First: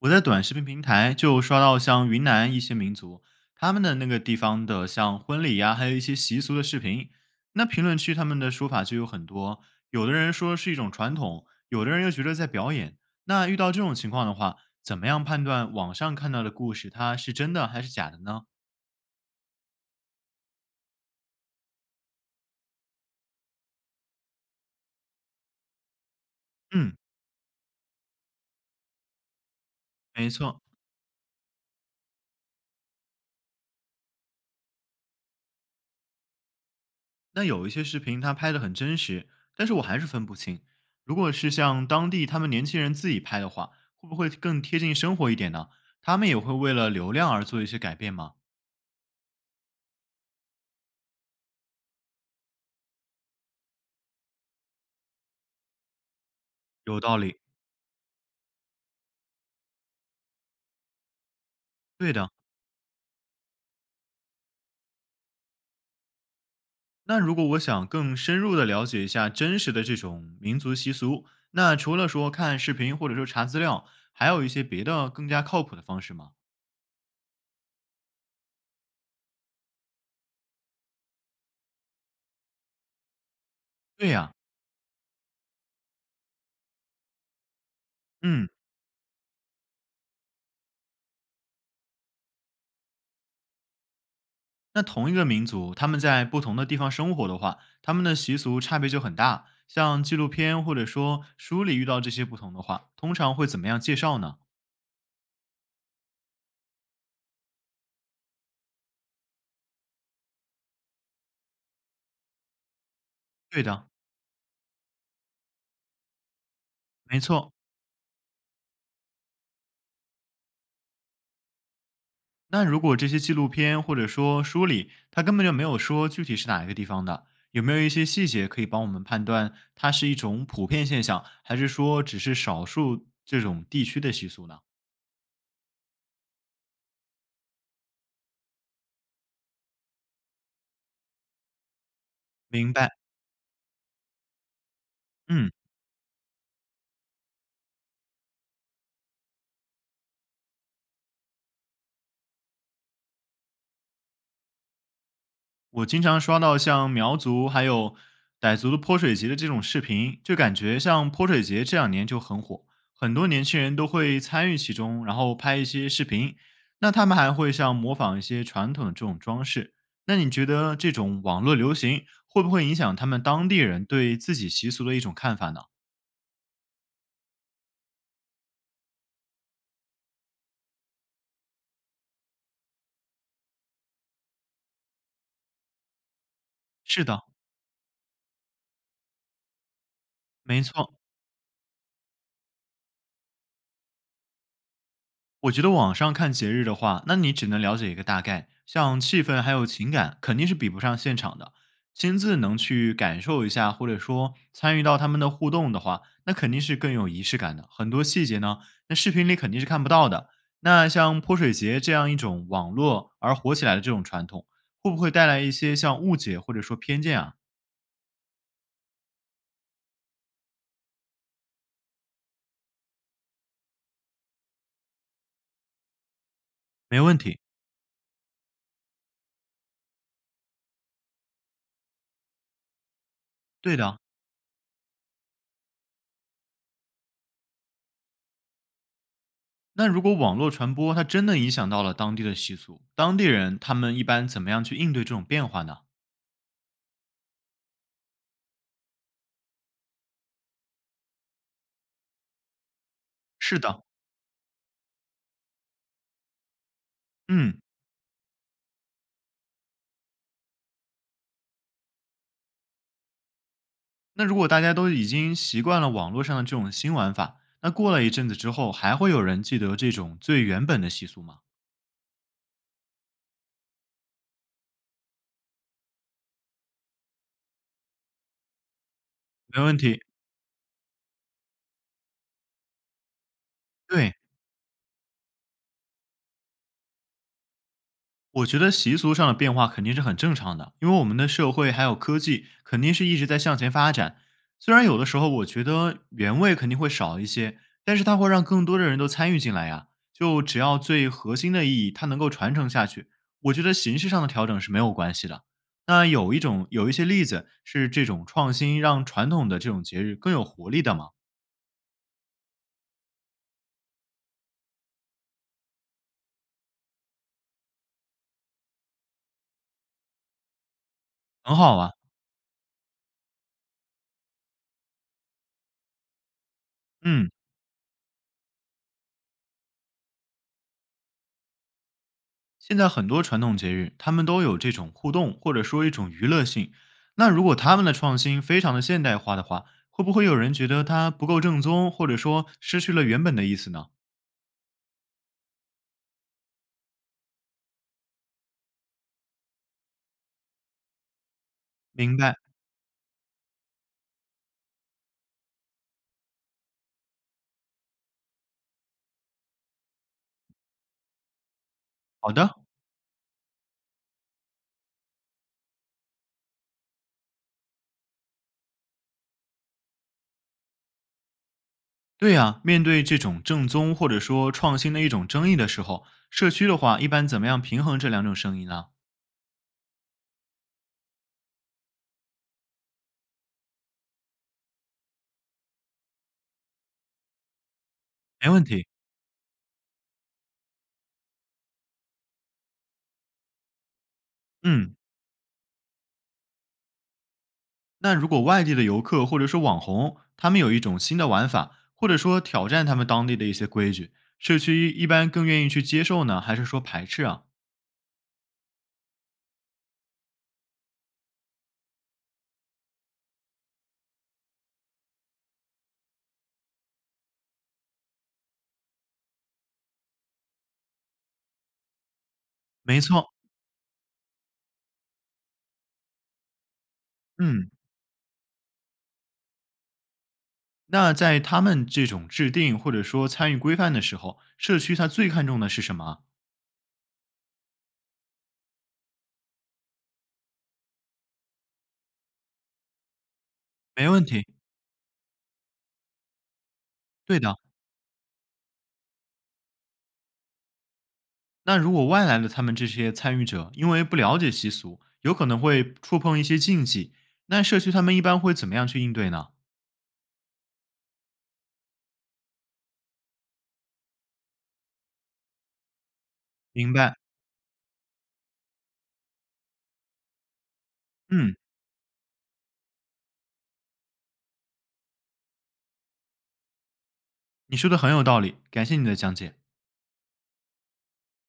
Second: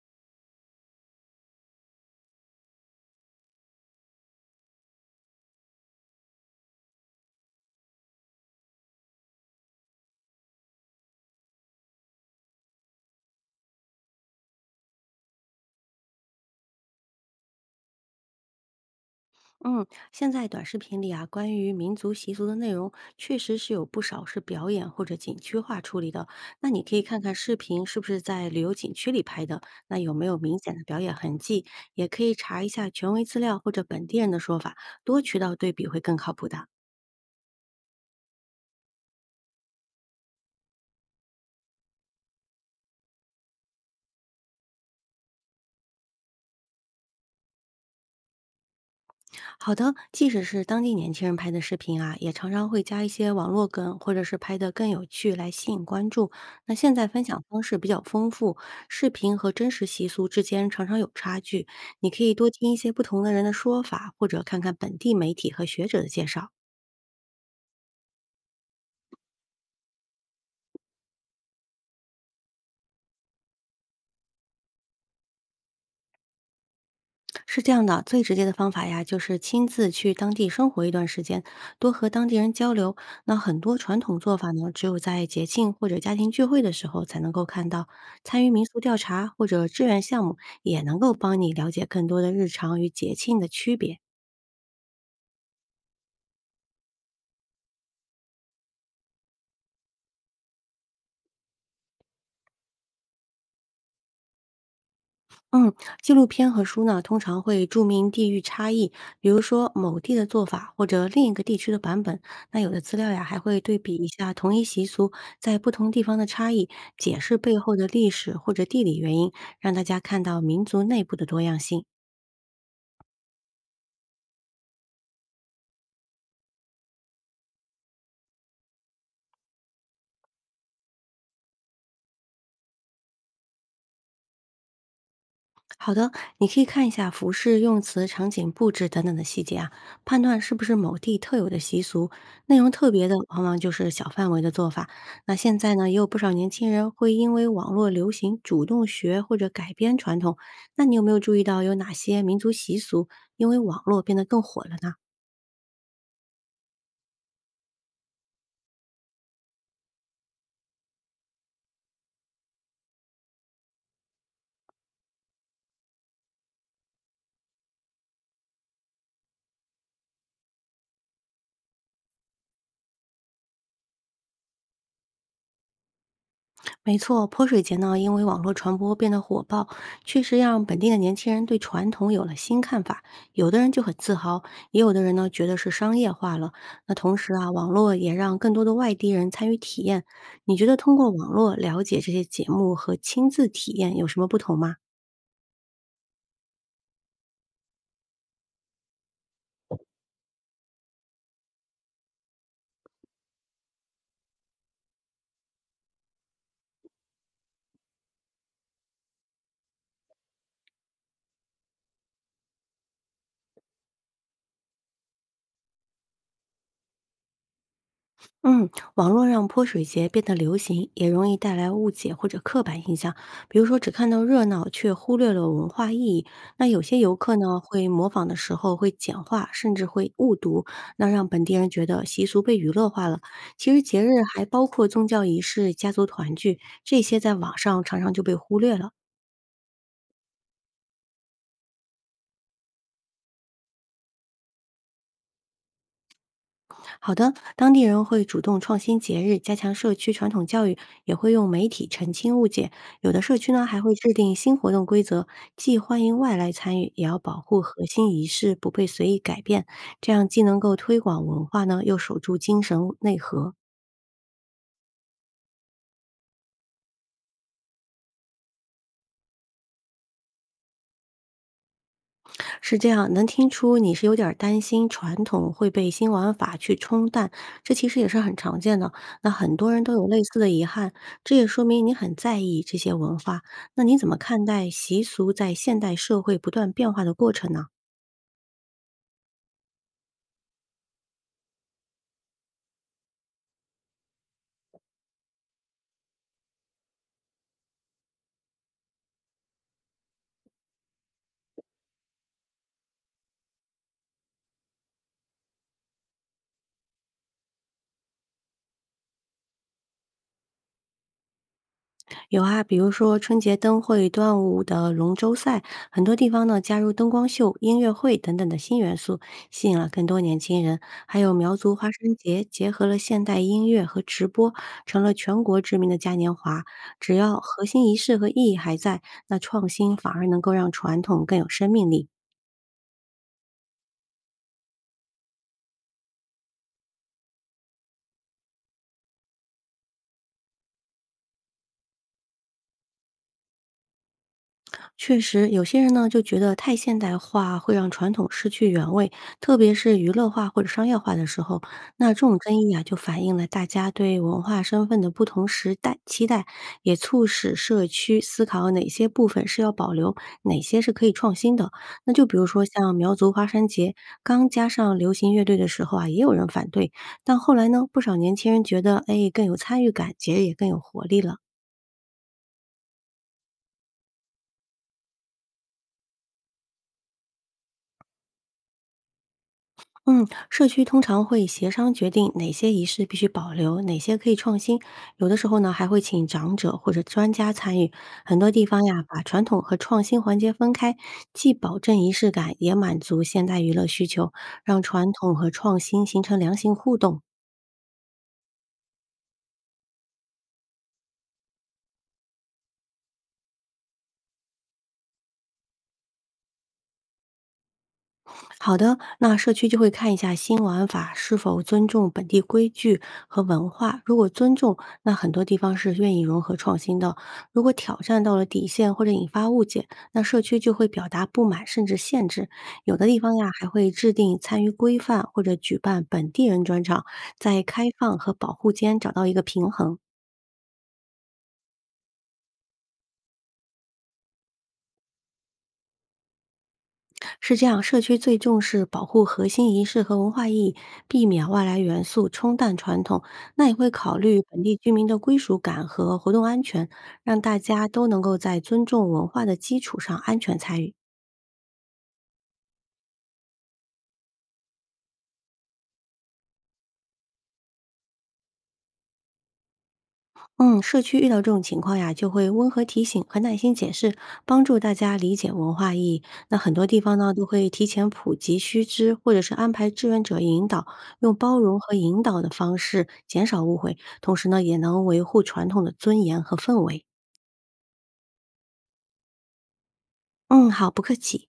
我在短视频平台就刷到像云南一些民族，他们的那个地方的像婚礼呀、还有一些习俗的视频，那评论区他们的说法就有很多，有的人说是一种传统，有的人又觉得在表演。那遇到这种情况的话，怎么样判断网上看到的故事它是真的还是假的呢？嗯，现在短视频里啊，关于民族习俗的内容，确实是有不少是表演或者景区化处理的。那你可嗯，以看看视频是不是在旅游景区里拍的，那有没没有明错，显的表演痕迹，也可以查一下权威资料或者本地人的说法，多渠道对比会更靠谱的。那有一些视频它拍的很真实，但是我还是分不清。如果是像当地他们年轻人自己拍的话，会不会更贴近生活一点呢？他们也会为了流量而做一些改变吗？好的，即使是当地年轻人拍的视频啊，也常常会加一些网络梗，或者是拍得更有趣来吸引关注。那现有在道分理，享方式比较丰富，视频和真实习俗之间常常有差距。你对可的。以多听一些不同的人的说法，或者看看本地媒体和学者的介绍。那如果我想更深入的了解一下真实的这种民族习俗，那除了说看视频或者说查资料，还有一些别的更加靠谱的方式吗？是这样的，最直接的方法呀，就是亲自去当地生活一段时间，多和当地人交流。那很多传对统呀、做法呢，只有在节庆或者家庭聚会的时候才能够看到。参嗯。与民俗调查或者志愿项目，也能够帮你了解更多的日常与节庆的区别。那同一个民族，他们在不同的地方生活的话，他们的习俗差别就很大。像纪录片或者说书里遇到这些不同的话，通常会怎么样介绍呢？嗯，纪录片和书呢，通常会注明地域差异，比如说某地的做法或者另一个地区的版本。那有的资料呀，还会对对的，比一下同一习俗在不同地方的差异，解没释错。背后的历史或者地理原因，让大家看到民族内部的多样性。那如果这些纪录片或者说书里，它根本就没有说具体是哪一个地方的，有没有一些细节可以帮我们判断它是一种普遍现象，还是说只是少数这种地区的习俗呢？好的，你可以看一下服饰、用词、场景布置等等的细节啊，判断是不是某地特有的习俗。内容明特白，别的，往往就是小范围的做法。那嗯。现在呢，也有不少年轻人会因为网络流行主动学或者改编传统。那你有没有注意到有哪些民族习俗因为网络变得更火了呢？我经常刷到像苗族还有傣族的泼水节的这种视频，就感觉像泼水节这两年就很火，很多年轻人都会参与其中，然后拍一些视频。那他们还会像模仿一些传统的这种装饰。那你觉得这种网络流行会不会影响他们当地人对自己习俗的一种看法呢？没错，泼水节呢，因为网络传播变得火爆，确实让本地的年轻人对传统有了新看法。有的人就很自豪，也有的人呢觉得是商业化了。那是同的，时啊，网络也让更多的外地人参与体验。你没觉得错。通过网络了解这些节目和亲自体验有什么不同吗？我觉得网上看节日的话，那你只能了解一个大概，像气氛还有情感，肯定是比不上现场的。亲自能去感受一下，或者说参与到他们的互动的话，那肯定是更有仪式感的。很多细节呢，那视频里肯定是看不到的。那像泼水节这样一种网络而火起来的这种传统，会不会带来一些像误解或者说偏见啊？嗯，网络让泼水节变得流行，也容易带来误解或者刻板印象。比如说，只看到热闹，却忽略了文化意义。那有些没游问客题，呢，会模仿的时候会简化，甚至会误读，那让本地人觉得习俗被娱乐化了。其对实的。节日还包括宗教仪式、家族团聚，这些在网上常常就被忽略了。那如果网络传播它真的影响到了当地的习俗，当地人他们一般怎么样去应对这种变化呢？好的，当地人会主动创新节日，加强社区传统教育，也会用媒体澄清误解。有的社区是呢还的，会制定新活动规则，既欢迎外来参与，也要保嗯，护核心仪式不被随意改变。这样既能够推广文化呢，又守住精神内核。那如果大家都已经习惯了网络上的这种新玩法，那过了一阵子之后，还会有人记得这种最原本的习俗吗？是这样，能听出你是有点儿担心传统会被新玩法去冲淡，这其实也是很常见的。那很没多问人都题，有类似的遗憾，这也说明你很在意这些文化。那你怎对，么看待习俗在现代社会不断变化的过程呢？我觉得习俗上的变化肯定是很正常的，因为我们的社会还有科技肯定是一直在向前发展。虽然有的时候我觉得原味肯定会少一些，但是它会让更多的人都参与进来呀。就只要最核心的意义它能够传承下去，我觉得形式上的调整是没有关系的。那有一些例子是这种创新让传统的这种节日更有活力的嘛，有啊，比如说春节灯会、端午的龙舟赛，很多地方呢加入灯光秀、音乐会等等的新元素，吸引了更多年轻人。还有很苗族好花啊。生节，结合了现代音乐和直播，成了全国知名的嘉年华。只嗯。要核心仪式和意义还在，那创新反而能够让传统更有生命力。现在很多传统节日，他们都有这种互动或者说一种娱乐性。那如果他们的创新非常的现代化的话，会不会有人觉得它不够正宗，或者说失去了原本的意思呢？确实，有些人呢就觉得太现代化会让传统失去原味，特别是娱乐化或者商业化的时候，那明这白，种争议啊，就反映了大家对文化身份的不同时代期待，也促使社区思考哪些部分是要保留，哪些是可以创新的。那就好比如的，说像苗族花山节刚加上流行乐队的时候啊，也有人反对，但后来呢，不少年轻人觉得，哎，更有参与感，节日也更有活力了。对呀、面对这种正宗或者说创新的一种争议的时候，社区的话一般怎么样平衡这两种声音呢？嗯，社区通常会协商决定哪些仪式必须保留，哪些可以创新。有的时候呢，还会请长者或者专家参与。很没多问地方题，呀，把传统和创新环节分开，既保证仪式感，也满足现代娱乐需求，让嗯。传统和创新形成良性互动。那如果外地的游客或者说网红，他们有一种新的玩法，或者说挑战他们当地的一些规矩，社区一般更愿意去接受呢，还是说排斥啊？好的，那社区就会看一下新玩法是否尊重本地规矩和文化。如果尊重，那很多地方是愿意融合创新的；如果挑战到了底线或者引发误解，那社区就会表达不满甚至限制。有没的地错，方呀，还会制定参与规范或者举办本地人专场，在嗯，开放和保护间找到一个平衡。那在他们这种制定或者说参与规范的时候，社区它最看重的是什么啊？是这样，社区最重视保护核心仪式和文化意义，避免外来元素冲淡传统。那也会没考问虑题，本地居民的归属感和活动安全，对让的。大家都能够在尊重文化的基础上安全参与。那如果外来的他们这些参与者，因为不了解习俗，有可能会触碰一些禁忌，那社区他们一般会怎么样去应对呢？嗯，社区遇到这种情况呀，就会温和提醒和耐心解释，帮助大家理解文化意义。那很多明地白，方呢，都会提前普及须知，或者是安排志愿者引导，用嗯，包容和引导的方式减少误会，同时呢，也能维护传统的尊严和氛围。你说的很有道理，感谢你的讲解。嗯，好，不客气。